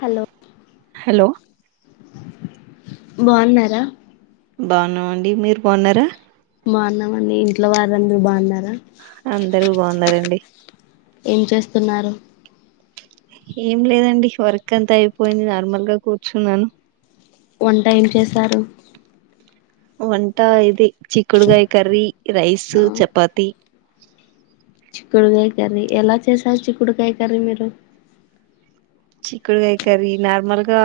Hello hello బాగున్నారా బాగున్నా అండి. మీరు బాగున్నారా బాగున్నామండి ఇంట్లో వారందరుూ బాగున్నారా అందరూ బాగున్నారండి ఏం చేస్తున్నారు ఏం లేదండి వర్క్ అంత అయిపోయింది నార్మల్గా కూర్చున్నాను వన్ టైం చేశారు వంట ఇది చిక్కుడుకాయ కర్రీ రైస్ ఆ చపాతి చిక్కుడుకాయ కర్రీ ఎలా చేసారు చిక్కుడుకాయ కర్రీ మీరు చిక్కుడుకాయ కరీ నార్మల్గా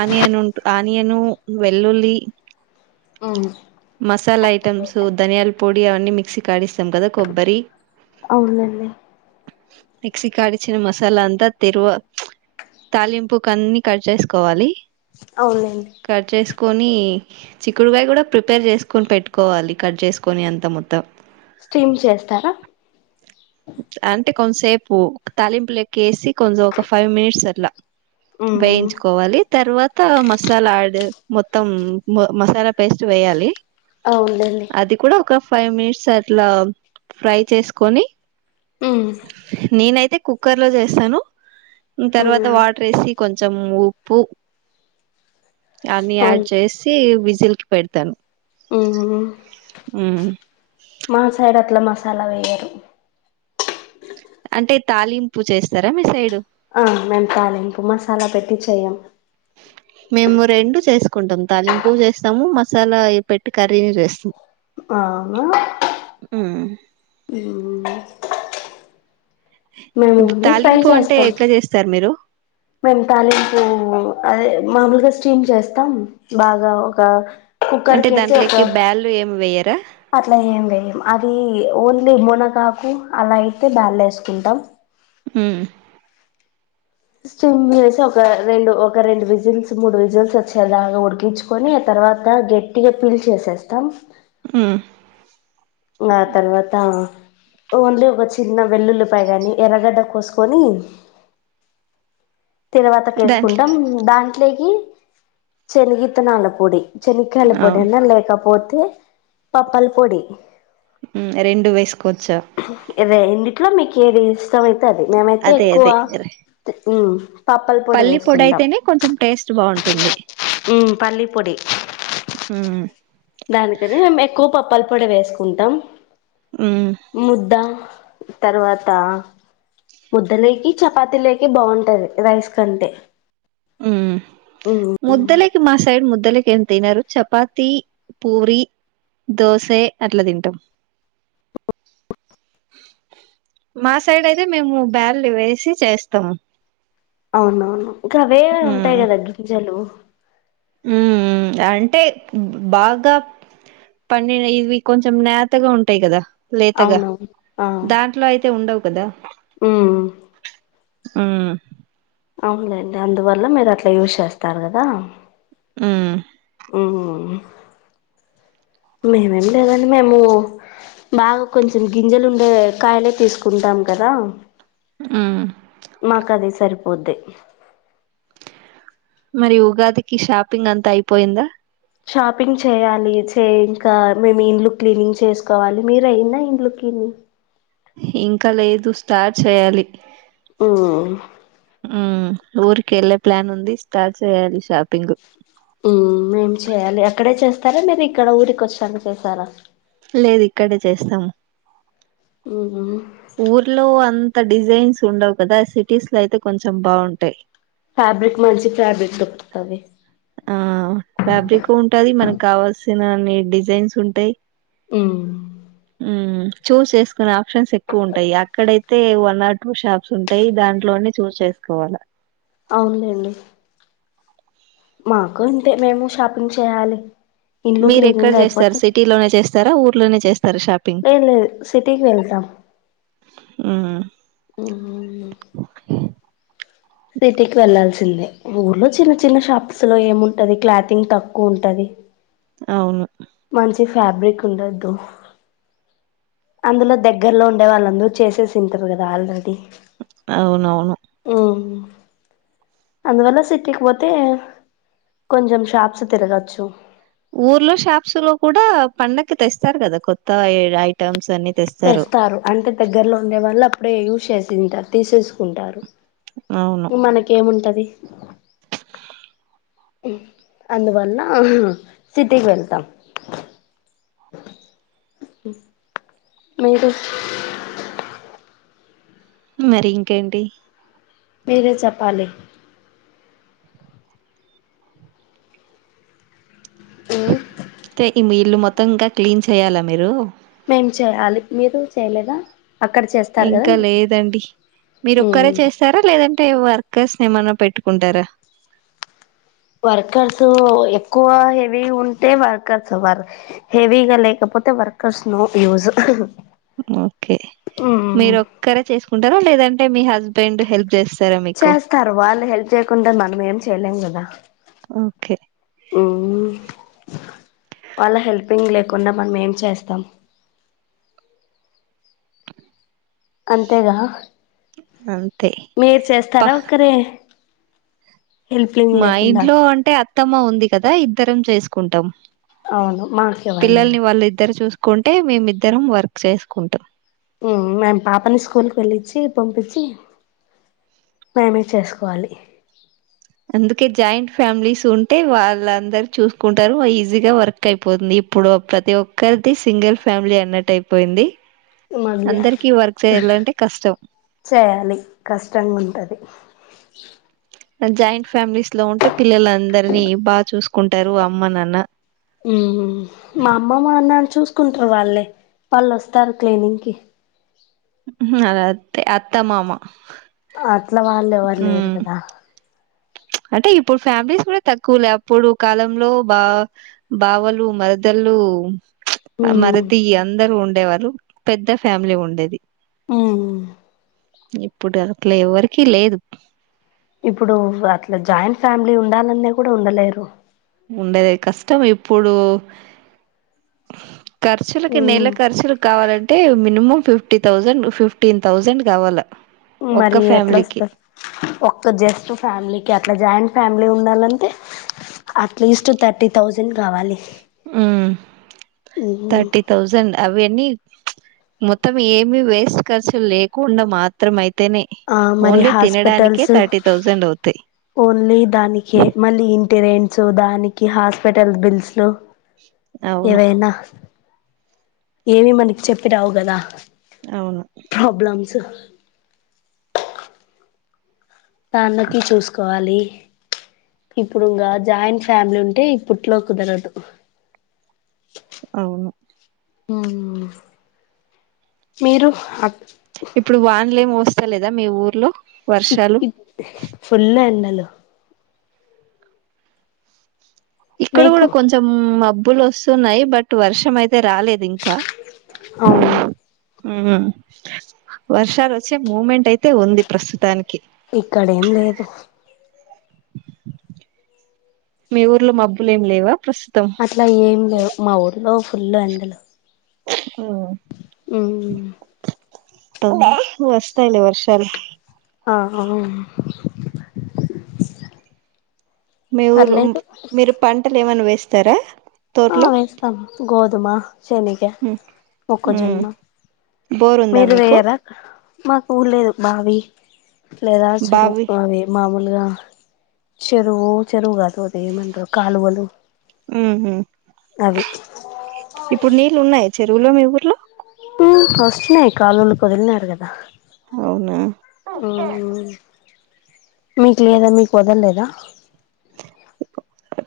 ఆనియన్ ఉంట ఆనియను వెల్లుల్లి అవును మసాలా ఐటమ్స్ ధనియాల పొడి అవన్నీ మిక్సీ కాడిస్తాం కదా కొబ్బరి అవునండి ఎక్సి కాడిచిన మసాలా అంతా తెరువ తాలింపు కన్ని కట్ చేసుకోవాలి అవునులేండి కట్ చేసుకొని చిక్కుడుకాయ కూడా ప్రిపేర్ చేసుకుొని పెట్టుకోవాలి కట్ చేసుకొని అంత మొత్తం స్టీమ్ చేస్తారా అంటే కొంచసేపు తాలింపుల ఎక్క వేసి కొంచెం ఒక ఫైవ్ మినిట్స్ అట్లా వేయించుకోవాలి తర్వాత మసాలా డ్ మొత్తం మసాలా పేస్ట్ వేయాలి అవునుండి అది కూడా ఒక ఫైవ్ మినిట్స్ అట్లా ఫ్రై చేసుకని నీనయితే కుక్కర్ లో చేస్తాను తర్వాత వాటర్ వేసి కొంచెం ఉప్పు అన్ని అవును యాడ్ చేసి చిలికి పెడతాను హ్మ్ మా సైడ్ అట్లా మా అలా వెయ్యరు అంటే తాలింపు చేస్తారా మీ సైడు ఆ మేము తాలింపు మసాలా పెట్టి చేయం మేము రెండు చేసుకుంటాం తాలింపు చేస్తాము మసాలా పెట్టి కర్రీని చేస్తాం ఆనా హ్మ్ హ్మ్ ఫ్రై తాలింపు అంటే చేస్తాం ఎట్లా చేస్తారు మీరు మేము తాలింపు అదే మామూలుగా స్టీమ్ చేస్తాం బాగా ఒక కుక్కర్ అంటే కేసి ఒక దాంట్లోకి బ్యాల్లు ఏమి వేయర అట్లా ఏం లే అది ఓన్లీ మునకాకు అలా అయితే బ్యాల్ వేసుకుంటాం హ్మ్ సిమ్ చేసి ఒక రెండు ఒక రెండు విజిల్స్ మూడు విజిల్స్ వచ్చేలాగా ఉడికించుకొని ఆ తర్వాత గట్టిగా ఫిల్ చేసేస్తాం హూ ఇంగా తర్వాత ఓన్లీ ఒక చిన్న వెల్లుల్లిపాయ గాని ఎర్రగడ్డ కోసుకొని తిరవాతకి దాంట్లో వేసుకుంటాం దాంట్లే ఈ చెనిగిత్తనాల పొడి చెనిక్కాయాల ఆ పొడన్నా లేకపోత్ తే పప్పల్ పొడి ఊ రెండూ వేసుకోవచ్చా ఈ రెండిటిలో మీకు ఏది ఇస్ ష్టమైతే అది మేమైతే ఎక్కువ ఊ పల్లీ పొడి అయితేనే కొంచెం టేస్ట్ బావుంటుంది ఉమ్ పల్లీ ఊ దానికనే మేం ఎక్కువ పప్పల పొడి వేసుకుంటాం మ్మ్ ముద్ద తర్వాత ముద్ద లేకి చపాతీ లేకి బాగుంటది. రైస్ కంటే ఉ ఉమ్ ముద్దలేకి మాసా సైడ్ ముద్దలకి ఏం తినరు చపాతి పూరి దోసె అట్లా తింటాం అవునవును ఇంక అవే ఉంటాయి కదా గింజలు మ్మ్ అంటే బాగా పండిన ఇవి కొంచెం నాతగా ఉంటాయి కదా లేతగా అవునవును దాంట్లో అయితే ఉండవు కదా ఉ మ్మ్ ఉమ్ అవునులేండి అందువల్ ల మీరు అట్ల్ యూజ్ చేస్తారు కదు దామ్ హుమ్ హుమ్ మేమేం లేదండి. మేము బాగా కొంచెం గింజలు ఉండేవే కాయలే తీసుకుంటాం. కదా హు మాకది సరిప్ పోద్దె మరి ఉగాదికి షాప్ ప్పింగ్ అంతా అయిపోయిందా షాపింగ్ చేయాలి చే ఇంకా మేము ఇండ్లు క్లీనింగ్ చేసుకోవాలి. మీరు అయింద ఇంట్లో క్లీనింగ్ ఇంకా లేదు స్టార్ట్ చేయాలి. ఓ హుమ్ ఊర్కి ఎల్ ప్లాన్ ఉంది స్టార్ట్ చేయాలి షాప్ హుమ్ మేం చేయ్యాలి అక్కడే చేస్తారా మీరు ఇక్కడ ఊరికి వచ్చినక చేస్తారా లేదు ఇక్కడే చేస్తాము హు హుమ్ ఊర్లో అంత అంత డిజైన్స్ ఉండవు కదా సిటీస్ లో అయితే కొంచెం బాగుంటాయి ఫ్యాబ్రిక్ మంచి ఫ్యాబ్రిక్ దప్పతుంది ఆ ఫ్యాబ్రిక్ ఉంటది మనకు కావాల్సినన్ని డిజైన్స్ ఉంటాయి హుమ్ హుమ్ చూజ్ చేసుకునే ఆప్షన్స్ ఎక్కువ ఉంటాయి అక్కడయితే వన్ ఆర్ టూ షాప్స్ ఉంటాయి దాంట్లోనే చూస్ చేసుకోవాలా అవులేండి మాకు అంతే మేము షాపింగ్ చేయాలి ఇల్లు మీరు ఎక్కడ క్లీనింగ్ చేస్తారు సిటీ లోనే చేస్తార ఊర్లోనే చేస్త ఎం లేదు సిటీకి వెళ్తా హుమ్ మ్ మ్మ్ సిటీకి వెళ్లాాల్సిందే ఊర్లో చిన్న చిన్న షాప్స్ లో ఏముంటది క్లాతింగ్ తక్కువ ఉంటది అవును మంచి ఫ్యాబ్రిక్ ఉండద్దు, అందులో దగ్గరలో ఉండే వాళ్ళందరూ చేసేసింటారు కదా ఆల్రెడీ అవునవును అందువళ సిటీకి పోతే కొంచెం షాప్స్ తిరగచ్చు ఊర్లో షాప్స్ లో కూడా పండకి తెస్తారు కదా కొత్త ఐటెమ్స్ అన్ని తెస్తారు అంటే దగ్గరలో ఉండే వాళ్ళ అప్పుడే యూజ్ చేసింటారు తీసేసుకుంటారు అవును మనకేముంటది అందువల సిటీకి వెళ్తాం మ్ మీరు మరింకేంటి మేరే చెప్పాలి ఉమ్ తె ఇమి ఇల్లు మొత్తం ఇంకా క్లీన్ చెయ్యాల మీరు మేం చెయ్యాలి మీరు చెయలేదా ఇంకా లేదండి మీరు ఒక్కరే చేస్తారా లేదం టే వర్కర్స్ ని ఏమన్నా పెట్టుకుంటర వర్కర్స్ ఎక్కువ హెవీ ఉంటే వర్కర్స్ వర్ హెవీగా లేకపోతే వర్కర్స్ నో యూస్ ఓకే మీరు ఒక్కరే చేసుకుంటర లేద అంటే మీ హస్బెండ్ హెల్ప్ చేస్ చేస్తారు వాళ్ళు హెల్ చెయకుండ మనమేం చేయలేం కదా ఓకే వాళ్ళ హెల్పింగ్ లే కున్నా మనమేం చేస్తాం అంతేగా అంతే మీరు ప చేస్తారా ఒకరే మా ఇంట్లో అంటే అత్తమ్మ ఉంది కదా ఇద్దరం చేసుకు కుంటం అవును మాకెవరు లేరు పిల్లల్ని వాళ్ళు ఇద్దరు చూసుకు కుంటే మేమిద్దరం వర్క్ చేసుకుంటం మేము పాపని స్కూల్కి వెళ్ళిచ్చి పంపించి మేమే చేసుకోవాలి అందుకే జాయింట్ ఫ్యామిలీస్ ఉంటే వాళ్ళందరు చూసుకుంటరు ఈజీగా వర్క్ అయిపోతుంది ఇప్పుడు ప్రతి ఒక్కరిదీ సింగిల్ ఫ్యామిలీ అన్నట్టు అయిపోయింది మళ్గా అందరికి వర్క్ చేయాలంటే కష్టం చెయాలి కష్టంగుంటది [unintelligible] జాయింట్ ఫ్యామిలీస్ ఇట్లో ఉంటే పిల్లలందరినీ బా చూసుకుంటరు అమ్మ నాన్న చూసుకుంట్రూ వాళ్ళే వాళ్ళు ఒస్తారు క్లీనింగ్ కి నాదత్తే అత్తమామ అట్ల వాళ్లెవరు లేరుకదా అంటే ఇప్పుడు ఫ్యామిలీస్ కూడ తక్కులే అప్పుడు కాలంలో బా బావలు మరదళ్ళు ప్చ్ అ ఉమ్ మరిది అందరు ఉం ఉండేవాలు పెద్ద ఫ్యామిలీ ఉండేది ఊ ఇప్పుడు అట్ల ఎవరికీ లేదు ఇప్పుడు అట్ల జాయింట్ ఫ్యామిలీ ఉండాలన్న కూడ ఉండలేరు ఉండేదె కష్టం ఇప్పుడు కర్చులకి ఉమ్ నెల కర్చులు కావాలంటే minimum fifty thousand fifteen thousand కావాలా మరి ఈ ఎట్ల వస్తరు ఒక్క జస్ట్ ఫ్యామిలీకి అట్లా జాయింట్ ఫ్యా ఉండి ఉండాలంటే అట్లీస్ట్ థర్టీ థౌసండ్ కావాలి ఊ ఉహు థర్టీ థౌజండ్ అవి ఎన్ని ప్చ్ మొత్తం ఏమి వేస్ట్ ఖర్చులు లేకుండా మాత్రం అయి ఆ మరి హాస్పిటల్స్ థర్టీ థౌజండ్ అవుతాయి ఓన్లీ దానికే మళ్ళీ ఇ టిరెంట్సు దానికి హాస్పిటల్ బిల్స్ లు అవును ఇవేనా ఏమి మనకి చెప్పి రావు కదా అవును ప్రబ్లమ్సు తన్నకి చూసుకోవాలి ఇప్పుడు ఇంకా జాయింట్ ఫ్యామిలీ ఉంటే ఇప్పుట్లో కుదరదు అవును ఊ మీరు అక్ ఇప్పుడు వాన్లేం వస్తలేదా మీ ఊర్లో వర్షాలు [unintelligible] ఫుల్ ఎండ హలో ఇక్కడ కూడా మీకు కొంచెం మబ్ ప్పులు ఒస్తున్నయ్ బట్ వర్షం అయి తె రాలేదు ఇంకా అవును ఊ వర్షాలు ఒచ్చే మూమెంట్ అయితే ఉంది ప్రస్తుతానికి ఇక్కడ ఏం లేదు మీ ఊర్లో మబ్బులు ఏం లేవా ప్రస్తుతం అట్లా ఏం లేవ్ మా ఊర్లో ఫుల్లు ఎండలు ఉ వస్తాయిలే వర్షాలు ఆ మీఊరు పర్లేదు మీరు పంటలు ఏమన్నా వేస్ స్తార ఆ వేస్తాం గోది తుమ శనిగ ఉమ్ మోక్కజొన్న బోర్ ఉందా మీరు మీకు వేయరా మాకు ఊలేదే బావి లేదస్రుూ బావి చెరువుకావ మామూలు చెరువు చెరువుగాదువతే మ కాలు వాలు ఆహ ఇప్పుడు నీళ్ళు ఉన్నాయి చెరువులో మీ ఊర్లో వస్తున్నాయి కాలులు వదిలినారు కదా అవునా హ హ మీకు లేదా మీకు వదలేదా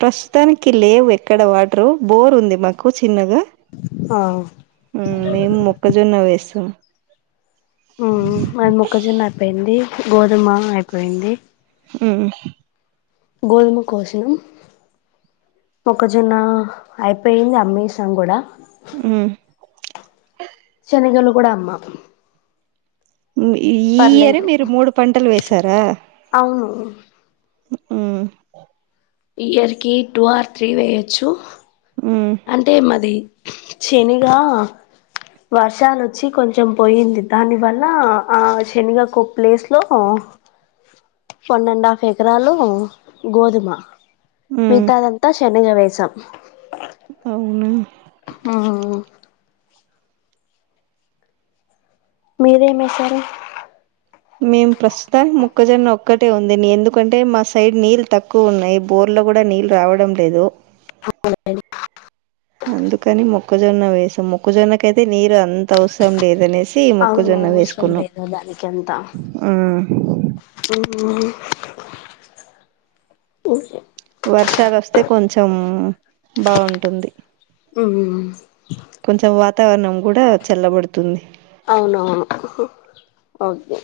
ప్రస్తుతానికి లేవు ఎక్కడ వాటరు బోర్ ఉంది మాకు చిన్నగా ఆ హ మేము మొక్కజొన్న వేస్తాం ఉ అది మొక్కజున్న అయిపోయింది గోధుమ అయిపోయింది హ గోధుమ కోసం ఒకజొన్న అయిపోయింది అమీసంగ్ కూడా హ శనగాళ కూడా అమ్మా ఈయరే మీరు మూడు పంటలు వేశారా ఓ హ్మ్మ్ ఇయర్ కి టూ ఆర్ త్రీ వేయొచ్చు ఉమ్ అంటే మాది శనిగ వర్షాలుొచ్చి కొంచెం పోయింది దానివల్ల ఆ శనిగ ఒక ప్లేస్లో వన్ అండ్ హాఫ్ ఎకరాలు గోధుమ ఉమ్ మితాదంతా శనగ వే పచ్చం అవును ఆ మీర్ ఏం ఏసారు మేము ప్రస్తుతం ముక్కజొన్న ఒక్కటే ఉంది ఎందుకంటే మా సైడ్ నీళ్ళు తక్కువ ఉన్నాయి బోర్లో కూడా నీళ్ళు రావడం లేదు మొజొన్న వేసాం మొక్కజొన్నక అయితే నీరు అంత అవసరం లేదనే చి అవును మొకుజొన్న అవసరం వేసుకున్నా లేదు దానికి అంతా అ హ వర్షాలు వస్తే కొంచెం బాగుంటుంది మ్ కొంచెం మ్ వాతావరణం కూడా చల్లబడుతుంది అవునవును ఓకే